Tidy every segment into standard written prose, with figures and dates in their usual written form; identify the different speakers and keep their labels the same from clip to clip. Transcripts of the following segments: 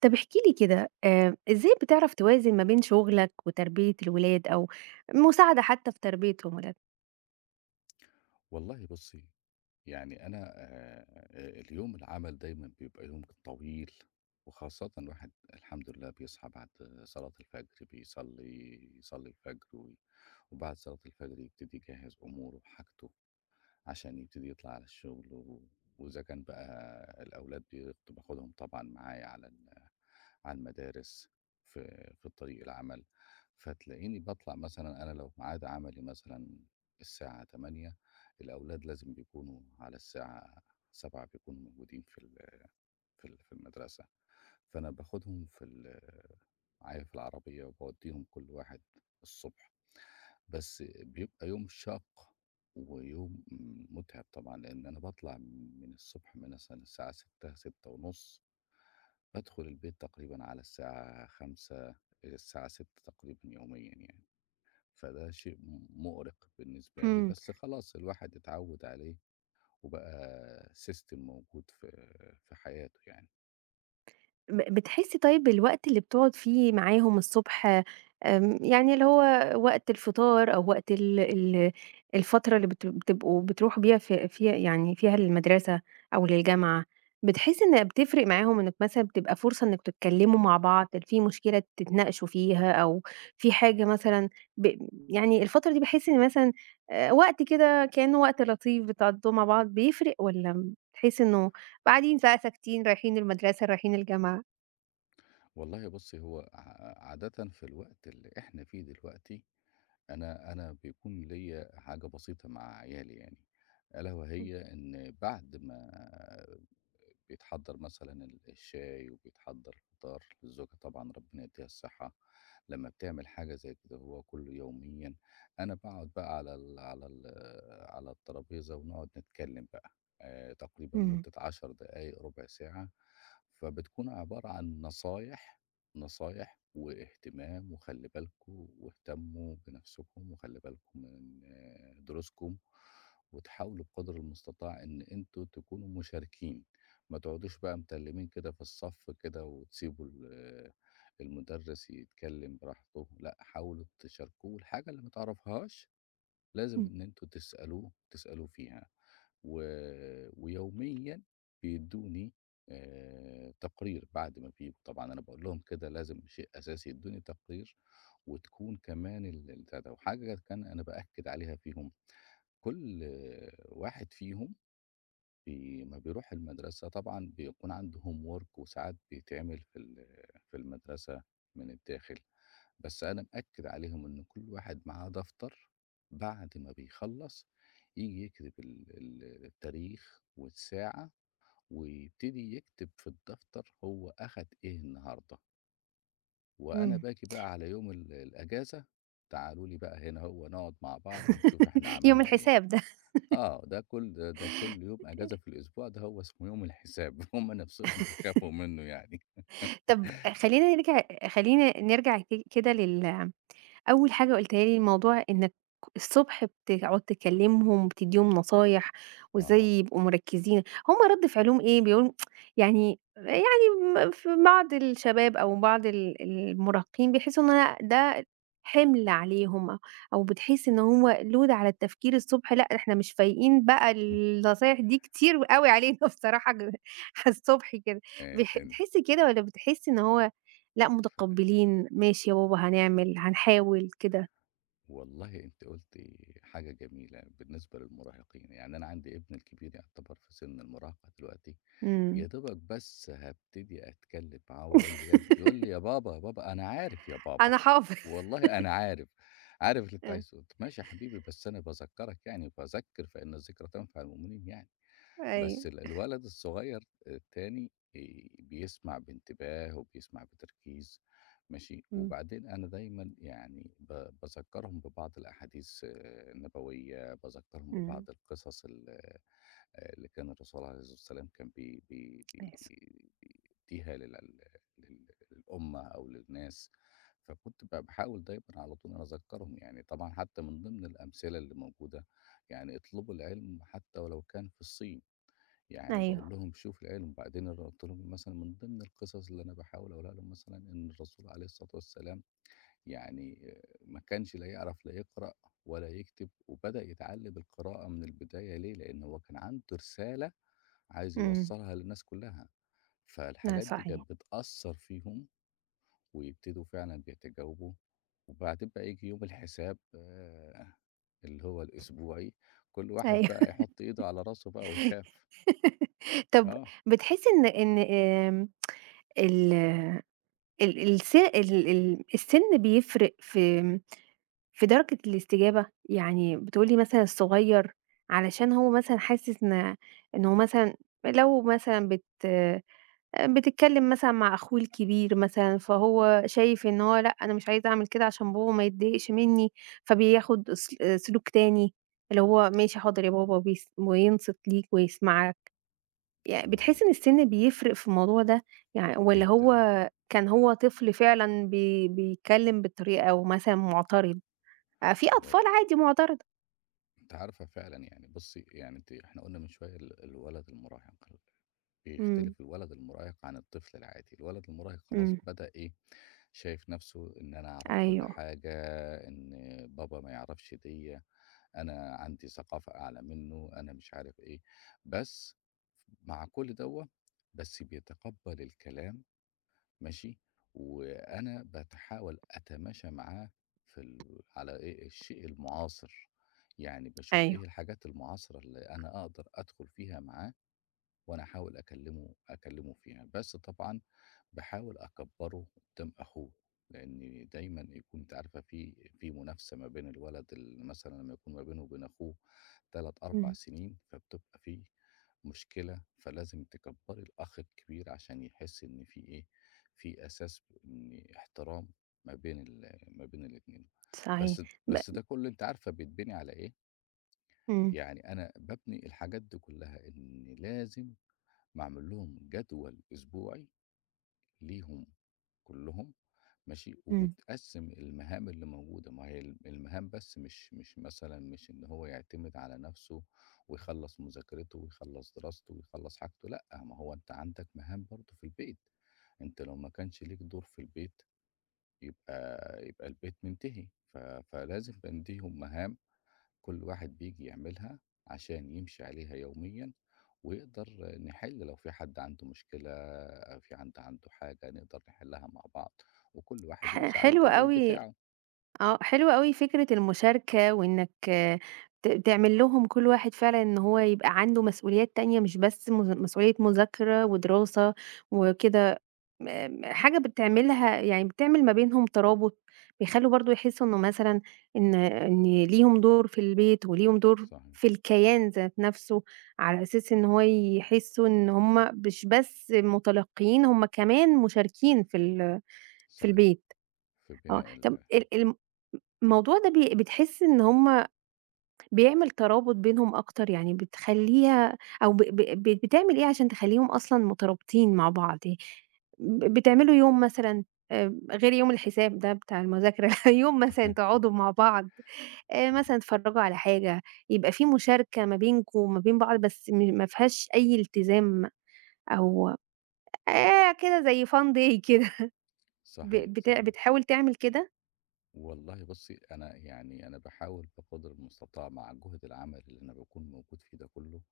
Speaker 1: طب احكِ لي كده، إزاي بتعرف توازن ما بين شغلك وتربية الولاد أو مساعدة حتى في تربية
Speaker 2: والله بُصّي، يعني أنا اليوم العمل دايمًا بيبقى يوم طويل، وخاصةً الواحد الحمد لله بيصحى بعد صلاة الفجر، يصلّي الفجر و وبعد صلاة الفجر يبتدي يجهّز أموره وحاجته عشان يبتدي يطلع على الشغل و وإذا كان بقى الأولاد باخدهم طبعًا معايا على ال عن مدارس في طريق العمل، فتلاقيني باطلع مثلًا أنا لو ميعاد عملي مثلًا الساعة 08:00، الأولاد لازم بيكونوا على الساعة 07:00 بيكونوا موجودين في في المدرسة. فأنا باخدهم في ال معايا في العربية وباودّيهم كل واحد الصبح، بس بيبقى يوم شاق ويوم مُتعب طبعًا، لإن أنا باطلع من الصبح من مثلًا الساعة 06:00، 06:30 بادخل البيت تقريبًا على الساعة 17:00، الساعة 18:00 تقريبًا يوميًا يعني، فده شيء مُؤرق بالنسبة لي،
Speaker 1: الولاد؟
Speaker 2: بس خلاص الواحد اتعوّد عليه وبقى system موجود في حياته يعني.
Speaker 1: بتحسّي طيب الوقت اللي بتقعد فيه معاهم الصبح، يعني اللي هو وقت الفطار أو وقت ال ال الفترة اللي بتبقوا بتروحوا بيها فيها يعني فيها للمدرسة أو للجامعة، بتحسّي إن بتفرق معاهم إنِّك مثلًا بتبقى فرصة إنِّك تتكلّموا مع بعض، في مشكلة تتناقشوا فيها أو في حاجة مثلًا، ب يعني الفترة دي باحس إن مثلًا، وقت كده كإنّه وقت لطيف بتقضّوه مع بعض، بيفرق والّا بتحسّي إنه قاعدين بقى ساكتين رايحين المدرسة، رايحين الجامعة؟
Speaker 2: والله بُصّي، هو عادةً في الوقت اللي إحنا فيه دلوقتي، أنا بيكون ليّا حاجة بسيطة مع عيالي يعني، ألا
Speaker 1: إمم،
Speaker 2: وهي إن بعد ما بيتحضّر مثلًا الشاي وبيتحضّر الفطار للزوجة طبعًا ربنا يدّيها الصحة، لمّا بتعمل حاجة زي كده هو كل يوميًا، أنا باقعد بقى على الترابيزة ونقعد نتكلّم بقى تقريبًا
Speaker 1: إمم،
Speaker 2: مدة 10 دقايق، ربع ساعة، فبتكون عبارة عن نصايح، نصايح واهتمام وخلّي بالكم واهتموا بنَفْسكم وخلّي بالكم من دروسكم، وتحاولوا بقدر المستطاع إن أنتم تكونوا مشاركين. ما تقعدوش بقى متلّمين كده في الصف كده وتسيبوا المُدرِّس يتكلّم براحته، لأ، حاولوا تشاركوه الحاجة اللي ما تعرفهاش، لازم
Speaker 1: إمم،
Speaker 2: إن أنتم تسألوه فيها، و ويوميًا بيدّوني تقرير بعد ما بييجوا، طبعًا أنا باقول لهم كده لازم شيء أساسي يدّوني تقرير وتكون كمان البتاع ده، وحاجة كان أنا بأكّد عليها فيهم، كل واحد فيهم لمّا بيروح المدرسة طبعًا بيكون عنده homework وساعات بيتعمل في المدرسة من الداخل، بس أنا مأكد عليهم إن كل واحد معاه دفتر بعد ما بيخلّص ييجي يكتب ال ال التاريخ والساعة ويبتدي يكتب في الدفتر هو أخد إيه النهارده، وأنا
Speaker 1: إمم.
Speaker 2: باجي بقى على يوم الأجازة. تعالوا لي بقى هنا هو نقعد مع بعض ونشوف إحنا
Speaker 1: يوم
Speaker 2: عملنا إيه.
Speaker 1: الحساب ده.
Speaker 2: آه، ده كل ده ده كل يوم أجازة في الأسبوع ده هو اسمه يوم الحساب هم نفسهم بيخافوا منّه يعني.
Speaker 1: طب، خلّينا نرجع خلّينا نرجع كده أول حاجة قُلتها لي، موضوع إنك الصبح بتقعد تكلّمهم وبتدّيهم نصايح وإزاي
Speaker 2: أها،
Speaker 1: يبقوا مركّزين، هم رَد فعلهم إيه؟ بيقولوا يعني في بعض الشباب أو بعض المراهقين بيحسّوا إن أنا ده حِمل عليهم، أو بتحس إن هو load على التفكير الصبح، لأ إحنا مش فايقين بقى النصايح دي كتير أوي علينا بصراحة ج على الصبح كده،
Speaker 2: إن
Speaker 1: تحسّي كده والّا بتحسّي إن هو لأ
Speaker 2: ف
Speaker 1: متقبّلين، ماشي يا بابا هنعمل، هنحاول كده،
Speaker 2: والله أنتِ قُلتِ حاجة جميلة بالنسبة للمراهقين، يعني أنا عندي ابني الكبير يعتبر في سن المراهقة دلوقتي، يا
Speaker 1: إمم.
Speaker 2: دوبك بس هابتدي أتكلّم معاه وأقول له يا ابني يقول لي: "يا بابا، يا بابا، أنا عارف يا بابا،
Speaker 1: أنا حافظ،
Speaker 2: والله أنا عارف، عارف اللي أنت
Speaker 1: إمم،
Speaker 2: عايزه". قُلت ماشي يا حبيبي بس أنا باذكّرك يعني، فذكّر فإن الذكرى تنفع المؤمنين يعني. بس
Speaker 1: أيوه،
Speaker 2: الولد الصغير التاني بيسمع بانتباه وبيسمع بتركيز ماشي،
Speaker 1: إمم،
Speaker 2: وبعدين أنا دايمًا يعني باذكّرهم ببعض الأحاديث النبوية، باذكّرهم ببعض
Speaker 1: إمم،
Speaker 2: القصص ال آه، اللي كان الرسول عليه الصلاة والسلام كان بي بي
Speaker 1: آسف،
Speaker 2: بي بيدّيها لل لل للأمة أو للناس، فكنت باحاول دايمًا على طول إن أنا أذكّرهم، يعني طبعًا حتى من ضمن الأمثلة اللي موجودة، يعني اطلبوا العلم حتى ولو كان في الصين. يعني باقول
Speaker 1: أيوه،
Speaker 2: لهم شوفوا العلم، وبعدين أنا قُلت لهم مثلًا من ضمن القصص اللي أنا باحاول أقولها لهم مثلًا إن الرسول عليه الصلاة والسلام يعني ما كانش لا يعرف لا يقرأ ولا يكتب، وبدأ يتعلّم القراءة من البداية ليه؟ لإن هو كان عنده رسالة عايز
Speaker 1: إمم،
Speaker 2: يوصّلها للناس كلّها،
Speaker 1: آه
Speaker 2: فالحاجات دي
Speaker 1: صحيح،
Speaker 2: كانت بتأثّر فيهم ويبتدوا فعلًا بيتجاوبوا، وبعدين بقى ييجي يوم الحساب اللي هو الأسبوعي، كل واحد
Speaker 1: أيوه.
Speaker 2: بقى يحُط إيده على راسه بقى ويخاف،
Speaker 1: طب،
Speaker 2: آه.
Speaker 1: بتحسّي إن إن ال ال الس ال ال السِن بيفرق في في درجة الاستجابة؟ يعني بتقولي مثلًا الصغيّر علشان هو مثلًا حاسس إن إنه مثلًا، لو مثلًا بتتكلم مثلًا مع أخوه الكبير مثلًا، فهو شايف إن هو لأ، أنا مش عايز أعمل كده عشان بابا ما يتضايقش منّي، فبياخد سلوك تاني، اللي هو ماشي حاضر يا بابا، وينصت ليك ويسمعك.
Speaker 2: وال
Speaker 1: بتحسّي إن السِن بيفرق في الموضوع ده؟ والّا هو
Speaker 2: جدًا،
Speaker 1: كان هو طفل فعلًا بيتكلم بالطريقة ومثلًا معترض؟ في
Speaker 2: و
Speaker 1: أطفال عادي معترضة.
Speaker 2: أنتِ عارفة فعلًا يعني بُصّي، يعني أنتِ إحنا قُلنا من شوية الولد المراهق،
Speaker 1: إمم،
Speaker 2: بيختلف الولد المراهق عن الطفل العادي، الولد المراهق خلاص
Speaker 1: إمم،
Speaker 2: بدأ إيه، شايف نَفْسه إن أنا أعرف كل
Speaker 1: أيوه،
Speaker 2: حاجة، إن بابا ما يعرفش ديّة، أنا عندي ثقافة أعلى منّه، أنا مش عارف إيه، بس مع كل دوّة، بس بيتقبّل الكلام ماشي، وأنا باتحاول أتماشى معاه في ال على إيه، الشيء المُعاصر، يعني باشوف إيه
Speaker 1: أيوه،
Speaker 2: الحاجات المُعاصرة اللي أنا أقدر أدخُل فيها معاه وأنا أحاول أكلّمه فيها، بس طبعًا باحاول أكبّره قدّام أخوه، لإن دايمًا يكون أنتِ عارفة في منافسة ما بين الولد مثلًا لمّا يكون ما بينه وبين أخوه 3، 4
Speaker 1: إمم،
Speaker 2: سنين، فبتبقى في مشكلة، فلازم تكبّري الأخ الكبير عشان يحس إن في إيه، في أساس إن احترام ما بين الاتنين.
Speaker 1: صحيح. ب
Speaker 2: بس ده كُلّه أنتِ عارفة بيتبني على إيه،
Speaker 1: إمم،
Speaker 2: يعني أنا بابني الحاجات دي كُلّها إن لازم باعمل لهم جدول أسبوعي ليهم كلّهم ماشي،
Speaker 1: إمم،
Speaker 2: وبتقسّم المهام اللي موجودة، ما هي المهام بس مش إن هو يعتمد على نَفْسه ويخلّص مذاكرته ويخلّص دراسته ويخلّص حاجته، لأ، ما هو أنت عندك مهام برضه في البيت، أنت لو ما كانش ليك دور في البيت يبقى يبقى البيت منتهي، ف فلازم بنديهم مهام كل واحد بييجي يعملها عشان يمشي عليها يوميًا، ويقدر نحل لو في حد عنده مشكلة، في حد عنده حاجة نقدر نحلها مع بعض، وكل واحد يمشي على
Speaker 1: حلو
Speaker 2: الجدول
Speaker 1: أوي،
Speaker 2: بتاعه.
Speaker 1: آه، حلوة أوي فكرة المشاركة وإنك آه، تعمل لهم كل واحد فعلًا إن هو يبقى عنده مسؤوليات تانية مش بس مسؤولية مذاكرة ودراسة وكده، آمم، حاجة بتعملها يعني بتعمل ما بينهم ترابط، بيخلّوا برضه يحسّوا إنه مثلًا إن ليهم دور في البيت وليهم دور
Speaker 2: صحيح،
Speaker 1: في الكيان ذات نَفْسه، على أساس إن هو يحسّوا إن هم مش بس متلقيين، هم كمان مشاركين في
Speaker 2: صحيح،
Speaker 1: البيت.
Speaker 2: في
Speaker 1: آه،
Speaker 2: بناء
Speaker 1: طَب ال الم الموضوع ده بتحسّي إن هُم بيعمل ترابط بينهم أكتر، يعني بتخلّيها أو ب ب ب بتعمل إيه عشان تخلّيهم أصلًا مترابطين مع بعض؟ يعني بتعملوا يوم مثلًا، غير يوم الحساب ده بتاع المذاكرة، يوم مثلًا تقعدوا مع بعض،
Speaker 2: إمم،
Speaker 1: مثلًا تتفرّجوا على حاجة، يبقى في مشاركة ما بينكم وما بين بعض بس ما فيهاش أي التزام أو كده زي fun day كده. ب
Speaker 2: صحيح،
Speaker 1: بت
Speaker 2: صحيح.
Speaker 1: بتحاول تعمل كده؟
Speaker 2: والله بُصّي، أنا يعني أنا باحاول بقدر المستطاع مع جهد العمل اللي أنا باكون موجود فيه ده كُلّه،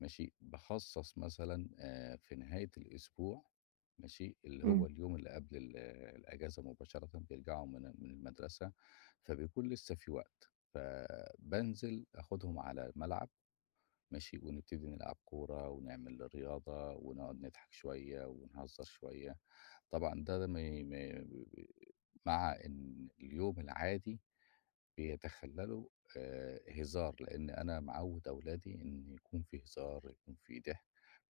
Speaker 2: ماشي، باخصّص مثلًا في نهاية الأسبوع ماشي، اللي هو
Speaker 1: إمم،
Speaker 2: اليوم اللي قبل الأجازة مباشرةً بيرجعوا من المدرسة، فبيكون لسه في وقت، فبانزل آخُدهم على الملعب ماشي، ونبتدي نلعب كورة ونعمل رياضة ونقعد نضحك شوية ونهزر شوية. طبعًا ده م م مع إن اليوم العادي بيتخلّله هزار، لإن أنا معوّد أولادي إن يكون في هزار، يكون في ضحك،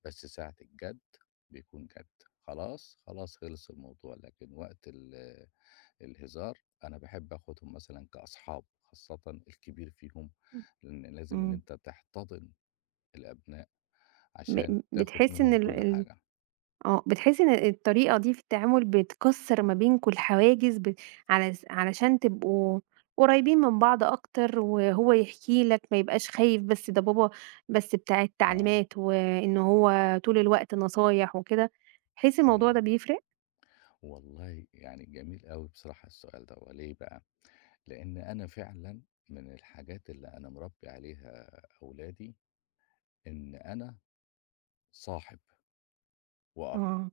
Speaker 2: بس ساعة الجَد بيكون جَد. خلاص، خلص الموضوع، لكن وقت الهزار أنا باحب آخُدهم مثلًا كأصحاب، خاصةً الكبير فيهم، لإن لازم إن
Speaker 1: إمم،
Speaker 2: أنت تحتضن الأبناء عشان تاخد
Speaker 1: بتحسّي إن
Speaker 2: منهم
Speaker 1: ال
Speaker 2: كل
Speaker 1: ال
Speaker 2: حاجة.
Speaker 1: آه، بتحسي إن الطريقة دي في التعامل بتكسّر ما بينكم الحواجز على علشان تبقوا قريبين من بعض أكتر، وهو يحكي لك ما يبقاش خايف بس ده بابا بس بتاع
Speaker 2: آه،
Speaker 1: التعليمات، وإن هو طول الوقت نصايح وكده، تحسي الموضوع
Speaker 2: إمم.
Speaker 1: ده بيفرق؟
Speaker 2: والله يعني جميل أوي بصراحة السؤال دوّة، ليه بقى؟ لإن أنا فعلًا من الحاجات اللي أنا مربّي عليها أولادي إن أنا صاحب وأب،
Speaker 1: آه،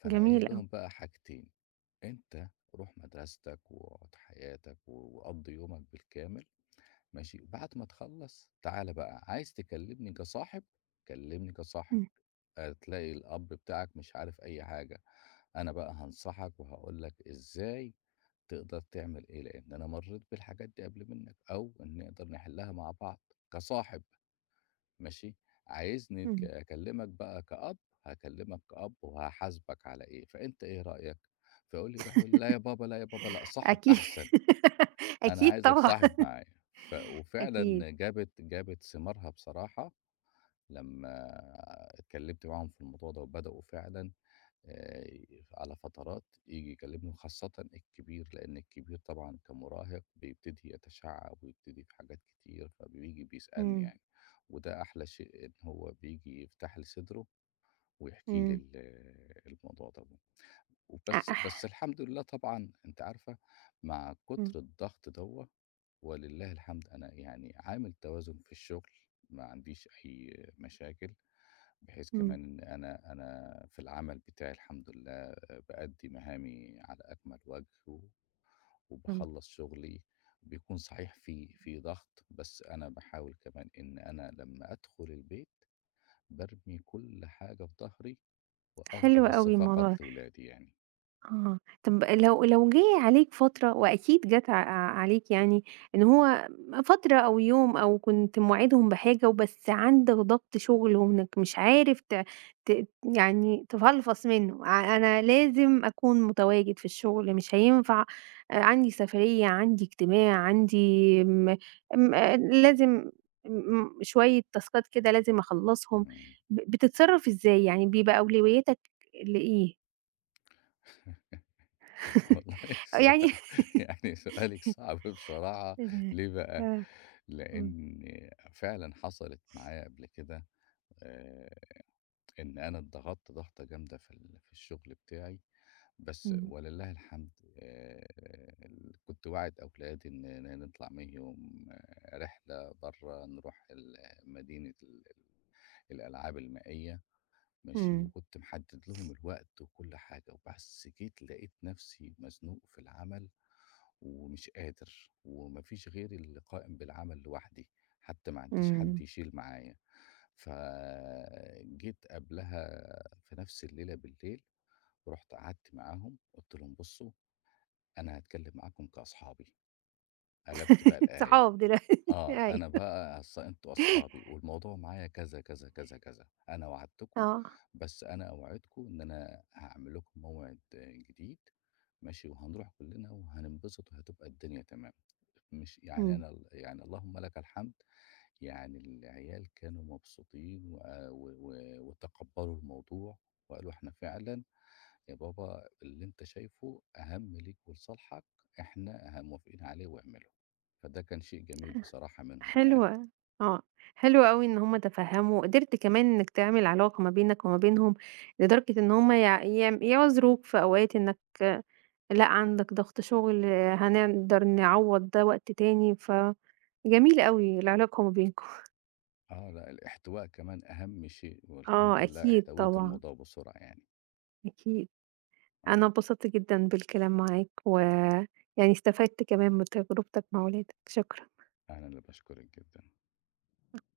Speaker 2: فأنا قايل
Speaker 1: جميل أوي،
Speaker 2: لهم بقى حاجتين، أنت روح مدرستك وقُعد حياتك وقضّي يومك بالكامل ماشي، بعد ما تخلّص تعالَ بقى عايز تكلّمني كصاحب، كلّمني كصاحب،
Speaker 1: إمم،
Speaker 2: هتلاقي الأب بتاعك مش عارف أي حاجة. أنا بقى هانصحك وهاقول لك إزاي تقدر تعمل إيه، لإن أنا مرّيت بالحاجات دي قبل منّك أو إن نقدر نحلّها مع بعض كصاحب ماشي، عايزني
Speaker 1: إمم،
Speaker 2: أكلّمك بقى كأب، هاكلّمك كأب وهاحاسبك على إيه، فأنت إيه رأيك؟ فيقول لي يروح يقول لي: "لا يا بابا، لا يا بابا، لأ صاحب
Speaker 1: أكيد.
Speaker 2: أحسن، أنا
Speaker 1: أكيد
Speaker 2: عايزك
Speaker 1: طبعًا.
Speaker 2: صاحب معايا". ف
Speaker 1: أكيد،
Speaker 2: وفعلًا جابت ثمارها بصراحة لمّا اتكلّمت معاهم في الموضوع ده وبدؤوا فعلًا آآ على فترات ييجي يكلمني وخاصةً الكبير، لإن الكبير طبعًا كمراهق بيبتدي يتشعّب ويبتدي في حاجات كتير، فبييجي بيسألني
Speaker 1: إمم،
Speaker 2: يعني، وده أحلى شيء إن هو بييجي يفتح لي صدره ويحكي لي
Speaker 1: إمم،
Speaker 2: الموضوع دوّة. وبس
Speaker 1: أح،
Speaker 2: الحمد لله طبعًا أنتِ عارفة مع
Speaker 1: إمم،
Speaker 2: كتر الضغط دوّة ولله الحمد أنا يعني عامل توازن في الشغل، ما عنديش أي مشاكل. بحيث
Speaker 1: إمم،
Speaker 2: كمان أنا في العمل بتاعي الحمد لله آه، بأدّي مهامي على أكمل وجه
Speaker 1: إمم،
Speaker 2: وباخلّص شغلي، بيكون صحيح في ضغط، بس أنا باحاول كمان إن أنا لمّا أدخل البيت بارمي كل حاجة في ضهري وأفضى
Speaker 1: حلو
Speaker 2: بس
Speaker 1: أوي
Speaker 2: فقط
Speaker 1: الموضوع ده.
Speaker 2: لولادي يعني.
Speaker 1: آه، طب لو لو جه عليك فترة، وأكيد جات عليك يعني، إن هو فترة أو يوم أو كنت موعدهم بحاجة وبس عندك ضغط شغل وإنك مش عارف ت ت يعني تفلفص منه، ع أنا لازم أكون متواجد في الشغل مش هينفع، عندي سفرية، عندي اجتماع، عندي م م آه، لازم شوية تاسكات كده لازم أخلّصهم.
Speaker 2: إمم.
Speaker 1: بتتصرف إزاي؟ يعني بيبقى أولوياتك لإيه؟
Speaker 2: والله سؤال
Speaker 1: يعني،
Speaker 2: يعني سؤالِك صعب بصراحة،
Speaker 1: إمم،
Speaker 2: ليه بقى؟
Speaker 1: آه، إمم،
Speaker 2: لإن فعلًا حصلت معايا قبل كده آآ إن أنا اتضغطت ضغطة جامدة في الشغل بتاعي، بس
Speaker 1: إمم،
Speaker 2: ولله الحمد آآ ال كنت واعد أولادي إن نطلع معاهم رحلة برّه، نروح ال مدينة ال ال- الألعاب المائية ماشي،
Speaker 1: إمم،
Speaker 2: وكنت محدد لهم الوقت وكل حاجة، وبس جيت لقيت نفسي مزنوق في العمل ومش قادر، وما فيش غيري اللي قائم بالعمل لوحدي، حتى ما عنديش حد
Speaker 1: إمم.
Speaker 2: يشيل معايا. فجيت قبلها في نفس الليلة بالليل، رُحت قعدت معاهم، قُلت لهم: "بُصّوا، أنا هاتكلّم معاكم كأصحابي". قلبت بقى الآية،
Speaker 1: صحاب دلوقتي،
Speaker 2: آه،
Speaker 1: أيوه.
Speaker 2: أنا بقى أصل أنتم أصحابي والموضوع معايا كذا، كذا، كذا، كذا، أنا وعدتكم،
Speaker 1: آه،
Speaker 2: بس أنا أوعدكم إن أنا هاعمل لكم موعد آه، جديد ماشي، وهنروح كلّنا وهننبسط وهتبقى الدنيا تمام. مش يعني
Speaker 1: إمم،
Speaker 2: أنا ال يعني اللهم لك الحمد يعني العيال كانوا مبسوطين وآ و و وتقبّلوا الموضوع وقالوا: "إحنا فعلًا يا بابا اللي أنت شايفه أهَم ليك ولصالحك، إحنا موافقين عليه واعمله". فده كان شيء جميل بصراحة منهم
Speaker 1: حلو
Speaker 2: يعني.
Speaker 1: أ آه، حلو أوي إن هُم تفهّموا، قدرت كمان إنك تعمل علاقة ما بينك وما بينهم، لدرجة إن هُم يع يعم يعذروك في أوقات إنك لأ، عندك ضغط شغل، هنقدر نعوّض ده وقت تاني، ف جميل أوي العلاقة ما بينكم،
Speaker 2: آه، لأ الاحتواء كمان أهَم شيء والحمد
Speaker 1: آه،
Speaker 2: لله
Speaker 1: أكيد
Speaker 2: احتويت
Speaker 1: طبعًا،
Speaker 2: الموضوع بسرعة يعني.
Speaker 1: أكيد.
Speaker 2: آه،
Speaker 1: أنا اتبسطت جدًا بالكلام معاك، ويعني استفدت كمان من تجربتك مع ولادك، شكرًا.
Speaker 2: أنا اللي باشكرِك جدًا.